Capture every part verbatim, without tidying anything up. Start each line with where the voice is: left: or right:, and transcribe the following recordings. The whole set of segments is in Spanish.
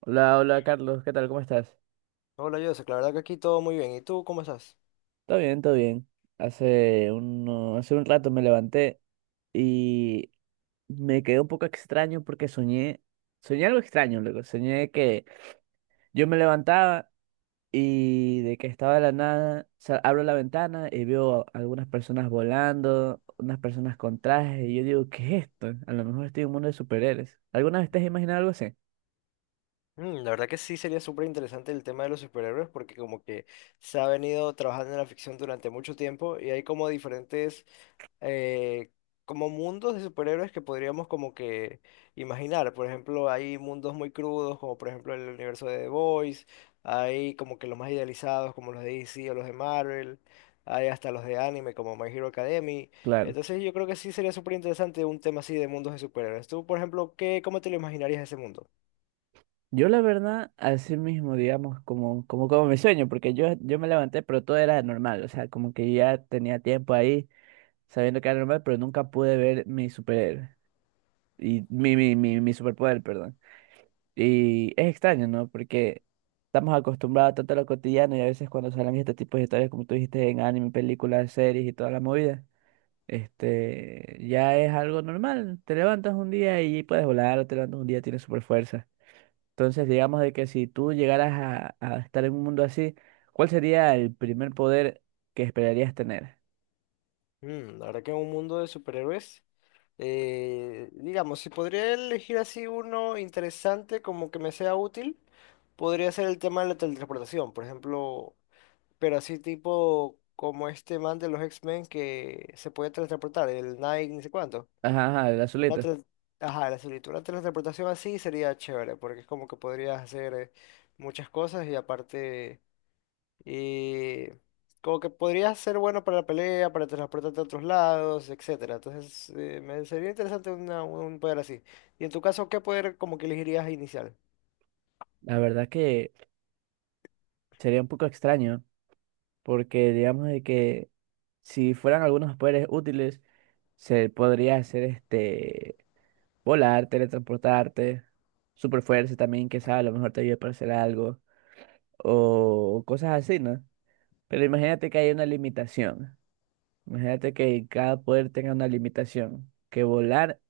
right: Hola, hola Carlos, ¿qué tal? ¿Cómo estás?
left: Hola, Joseph. La verdad que aquí todo muy bien. ¿Y tú cómo estás?
right: Todo bien, todo bien. Hace uno, hace un rato me levanté y me quedé un poco extraño porque soñé, soñé algo extraño, luego soñé que yo me levantaba y de que estaba de la nada, sa- abro la ventana y veo a algunas personas volando, unas personas con trajes y yo digo, ¿qué es esto? A lo mejor estoy en un mundo de superhéroes. ¿Alguna vez te has imaginado algo así?
left: Mm, la verdad que sí sería súper interesante el tema de los superhéroes porque como que se ha venido trabajando en la ficción durante mucho tiempo y hay como diferentes eh, como mundos de superhéroes que podríamos como que imaginar. Por ejemplo, hay mundos muy crudos, como por ejemplo el universo de The Boys, hay como que los más idealizados, como los de D C o los de Marvel, hay hasta los de anime, como My Hero Academy.
right: Claro.
left: Entonces yo creo que sí sería súper interesante un tema así de mundos de superhéroes. Tú, por ejemplo, ¿qué, cómo te lo imaginarías ese mundo?
right: Yo la verdad, así mismo, digamos, como, como, como mi sueño, porque yo, yo me levanté, pero todo era normal, o sea, como que ya tenía tiempo ahí sabiendo que era normal, pero nunca pude ver mi superhéroe, y mi, mi, mi, mi superpoder, perdón. Y es extraño, ¿no? Porque estamos acostumbrados tanto a lo cotidiano y a veces cuando salen este tipo de historias, como tú dijiste, en anime, películas, series y toda la movida, este, ya es algo normal, te levantas un día y puedes volar, o te levantas un día, y tienes super fuerza. Entonces, digamos de que si tú llegaras a, a estar en un mundo así, ¿cuál sería el primer poder que esperarías tener?
left: Mm, la verdad que un mundo de superhéroes. Eh, digamos, si podría elegir así uno interesante como que me sea útil, podría ser el tema de la teletransportación, por ejemplo, pero así tipo como este man de los X-Men que se puede teletransportar, el Nike, ni sé cuánto.
right: Ajá, ajá, el
left: Una
right: azulito.
left: tele- Ajá, la solita, una teletransportación así sería chévere, porque es como que podrías hacer eh, muchas cosas y aparte... Y como que podría ser bueno para la pelea, para transportarte a otros lados, etcétera. Entonces, eh, me sería interesante una- un poder así. Y en tu caso, ¿qué poder como que elegirías inicial?
right: La verdad que sería un poco extraño, porque digamos de que si fueran algunos poderes útiles, se podría hacer este volar, teletransportarte, superfuerza también, que sabe, a lo mejor te ayuda para hacer algo, o cosas así, ¿no? Pero imagínate que hay una limitación. Imagínate que cada poder tenga una limitación. Que volar,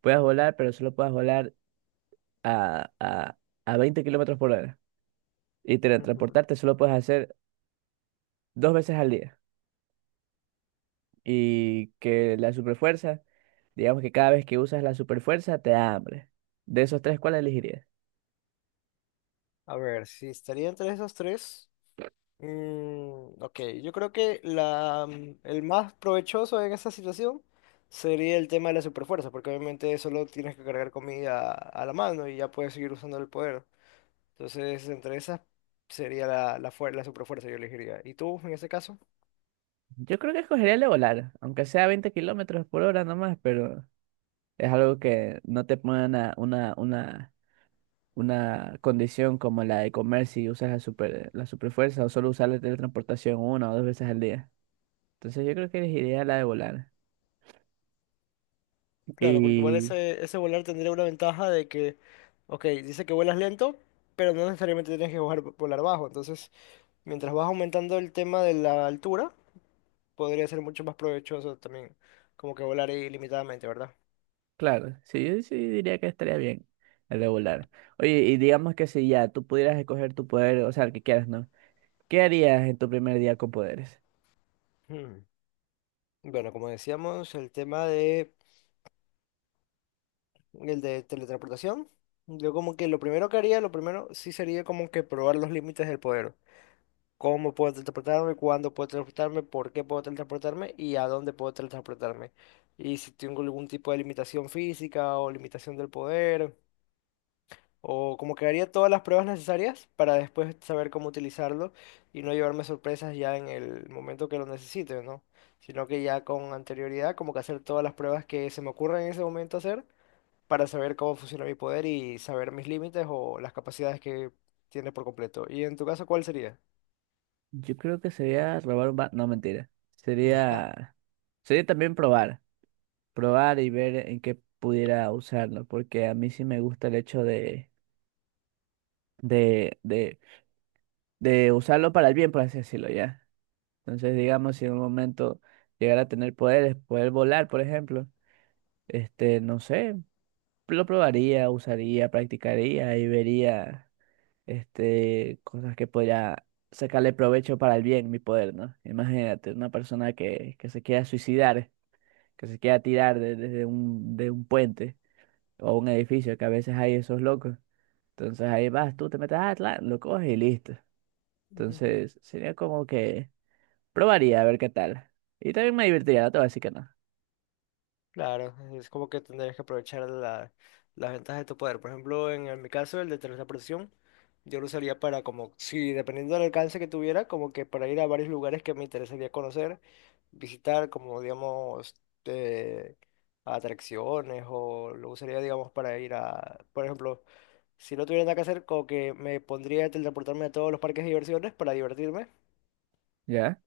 right: puedas volar, pero solo puedas volar a, a, a veinte kilómetros por hora. Y
left: Ujú.
right: teletransportarte solo puedes hacer dos veces al día. Y que la superfuerza, digamos que cada vez que usas la superfuerza te da hambre. De esos tres, ¿cuál elegirías?
left: A ver, si estaría entre esos tres. Mm, ok, yo creo que la, mm, el más provechoso en esa situación sería el tema de la superfuerza, porque obviamente solo tienes que cargar comida a la mano y ya puedes seguir usando el poder. Entonces, entre esas sería la, la, fuer- la superfuerza, yo elegiría. ¿Y tú, en ese caso?
right: Yo creo que escogería el de volar, aunque sea veinte kilómetros por hora nomás, pero es algo que no te pone una, una, una una condición como la de comer si usas la super, la superfuerza o solo usar la teletransportación una o dos veces al día. Entonces yo creo que elegiría la de volar.
left: Claro, porque igual
right: Y
left: ese, ese volar tendría una ventaja de que, ok, dice que vuelas lento, pero no necesariamente tienes que volar, volar bajo. Entonces, mientras vas aumentando el tema de la altura, podría ser mucho más provechoso también, como que volar ilimitadamente, ¿verdad?
right: claro, sí, yo sí diría que estaría bien la de volar. Oye, y digamos que si ya tú pudieras escoger tu poder, o sea, el que quieras, ¿no? ¿Qué harías en tu primer día con poderes?
left: Hmm. Bueno, como decíamos, el tema de- el de teletransportación, yo como que lo primero que haría, lo primero sí sería como que probar los límites del poder. Cómo puedo teletransportarme, cuándo puedo teletransportarme, por qué puedo teletransportarme y a dónde puedo teletransportarme. Y si tengo algún tipo de limitación física o limitación del poder, o como que haría todas las pruebas necesarias para después saber cómo utilizarlo y no llevarme sorpresas ya en el momento que lo necesite, ¿no? Sino que ya con anterioridad, como que hacer todas las pruebas que se me ocurran en ese momento hacer para saber cómo funciona mi poder y saber mis límites o las capacidades que tiene por completo. ¿Y en tu caso cuál sería?
right: Yo creo que sería robar un banco. No, mentira. Sería, sería también probar. Probar y ver en qué pudiera usarlo. Porque a mí sí me gusta el hecho de de, de de usarlo para el bien, por así decirlo, ¿ya? Entonces, digamos, si en un momento llegara a tener poderes, poder volar, por ejemplo, este, no sé, lo probaría, usaría, practicaría y vería, este, cosas que podría sacarle provecho para el bien, mi poder, ¿no? Imagínate, una persona que, que se quiera suicidar, que se quiera tirar de- desde un, de un puente o un edificio, que a veces hay esos locos. Entonces ahí vas, tú te metes, ah, tla, lo coges y listo.
left: Ujú.
right: Entonces sería como que Probaría a ver qué tal. Y también me divertiría, no te voy a decir que no.
left: Claro, es como que tendrías que aprovechar la, las ventajas de tu poder. Por ejemplo, en, el- mi caso, el de teletransportación, yo lo usaría para como, si dependiendo del alcance que tuviera, como que para ir a varios lugares que me interesaría conocer, visitar como, digamos, eh, atracciones o lo usaría, digamos, para ir a, por ejemplo, si no tuviera nada que hacer, como que me pondría a teletransportarme a todos los parques de diversiones para divertirme
right: ¿Ya?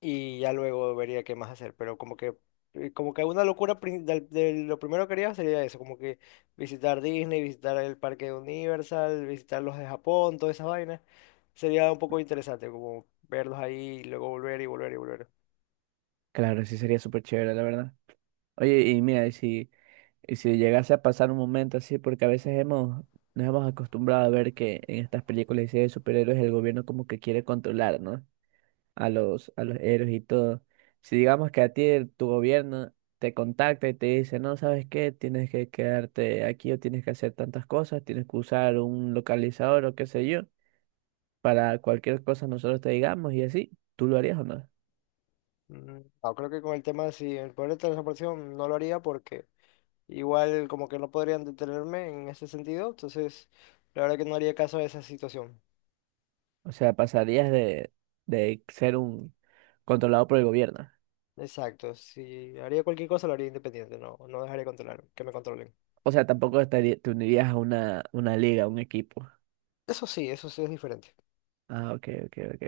left: y ya luego vería qué más hacer, pero como que eh, como que una locura prin- del- de, lo primero que haría sería eso, como que visitar Disney, visitar el parque de Universal, visitar los de Japón, todas esas vainas. Sería un poco interesante como verlos ahí y luego volver y volver y volver.
right: Claro, sí sería súper chévere, la verdad. Oye, y mira, y si, y si llegase a pasar un momento así, porque a veces hemos, nos hemos acostumbrado a ver que en estas películas y series de superhéroes el gobierno como que quiere controlar, ¿no? A los, a los héroes y todo. Si digamos que a ti el- tu gobierno te contacta y te dice, no, ¿sabes qué? Tienes que quedarte aquí o tienes que hacer tantas cosas, tienes que usar un localizador o qué sé yo, para cualquier cosa nosotros te digamos y así, ¿tú lo harías o no?
left: Mm, no, creo que con el tema si el poder de transportación no lo haría porque igual como que no podrían detenerme en ese sentido, entonces la verdad que no haría caso a esa situación.
right: O sea, pasarías de, de ser un controlado por el gobierno.
left: Exacto, si haría cualquier cosa lo haría independiente, no, no dejaría controlar, que me controlen.
right: O sea, tampoco estaría te unirías a una, una liga, a un equipo.
left: Eso sí, eso sí es diferente.
right: Ah, ok, ok, ok.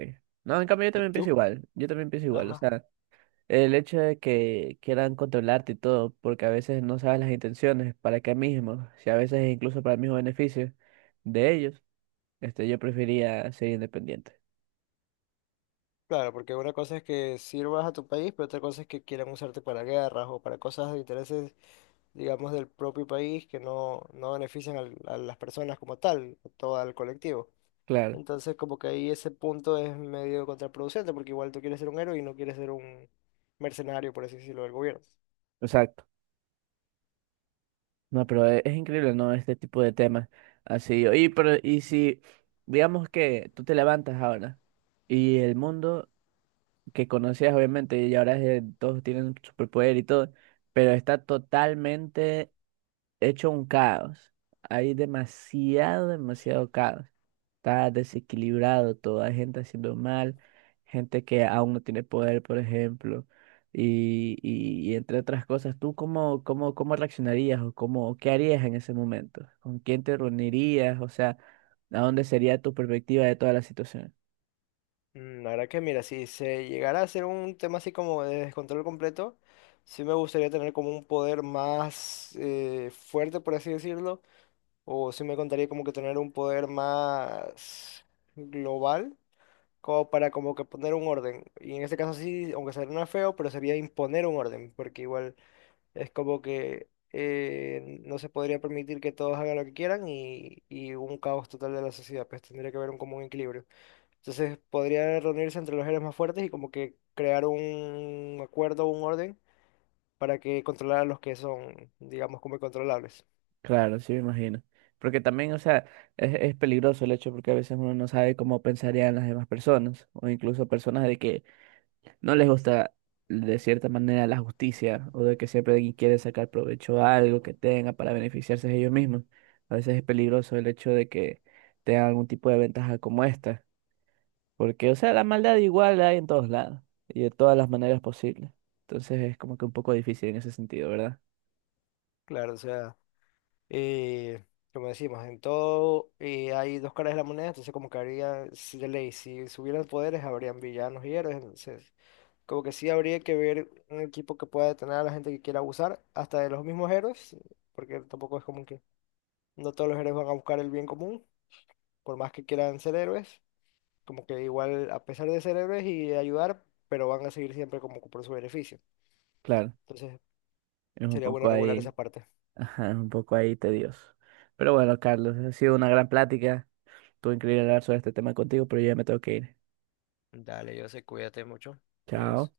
right: No, en cambio yo
left: ¿Y
right: también
left: tú?
right: pienso igual, yo también pienso igual. O
left: Ajá.
right: sea, el hecho de que quieran controlarte y todo, porque a veces no sabes las intenciones, para qué mismo, si a veces incluso para el mismo beneficio de ellos, este, yo preferiría ser independiente.
left: Claro, porque una cosa es que sirvas a tu país, pero otra cosa es que quieran usarte para guerras o para cosas de intereses, digamos, del propio país que no, no benefician al- a las personas como tal, a todo al colectivo.
right: Claro,
left: Entonces, como que ahí ese punto es medio contraproducente, porque igual tú quieres ser un héroe y no quieres ser un mercenario, por así decirlo, del gobierno.
right: exacto. No, pero e- es, increíble, ¿no? Este tipo de temas. Así, oye, pero y si, digamos que tú te levantas ahora y el mundo que conocías, obviamente, y ahora es de- todos tienen superpoder y todo, pero está totalmente hecho un caos. Hay demasiado, demasiado caos. Está desequilibrado todo. Hay gente haciendo mal, gente que aún no tiene poder, por ejemplo. Y, y, y entre otras cosas, ¿tú cómo, cómo, cómo reaccionarías o cómo, qué harías en ese momento? ¿Con quién te reunirías? O sea, ¿a dónde sería tu perspectiva de toda la situación?
left: Mm, la verdad que mira, si se llegara a ser un tema así como de descontrol completo, sí me gustaría tener como un poder más eh, fuerte, por así decirlo, o sí me contaría como que tener un poder más global, como para como que poner un orden. Y en este caso sí, aunque suena feo, pero sería imponer un orden, porque igual es como que eh, no se podría permitir que todos hagan lo que quieran y, y un caos total de la sociedad, pues tendría que haber un común equilibrio. Entonces podría reunirse entre los héroes más fuertes y como que crear un acuerdo un orden para que controlar a los que son, digamos, como incontrolables.
right: Claro, sí me imagino. Porque también, o sea, es, es peligroso el hecho porque a veces uno no sabe cómo pensarían las demás personas o incluso personas de que no les gusta de cierta manera la justicia o de que siempre alguien quiere sacar provecho a algo que tenga para beneficiarse de ellos mismos. A veces es peligroso el hecho de que tengan algún tipo de ventaja como esta, porque, o sea, la maldad igual la hay en todos lados y de todas las maneras posibles. Entonces es como que un poco difícil en ese sentido, ¿verdad?
left: Claro, o sea, eh, como decimos, en todo eh, hay dos caras de la moneda, entonces como que habría, si de ley, si subieran poderes, habrían villanos y héroes, entonces como que sí habría que ver un equipo que pueda detener a la gente que quiera abusar, hasta de los mismos héroes, porque tampoco es como que no todos los héroes van a buscar el bien común, por más que quieran ser héroes. Como que igual, a pesar de ser héroes y de ayudar, pero van a seguir siempre como que por su beneficio.
right: Claro,
left: Entonces,
right: es un
left: sería bueno
right: poco
left: regular esa
right: ahí,
left: parte.
right: ajá, es un poco ahí tedioso. Pero bueno, Carlos, ha sido una gran plática. Estuvo increíble hablar sobre este tema contigo, pero yo ya me tengo que ir.
left: Dale, yo sé, cuídate mucho. Adiós.
right: Chao.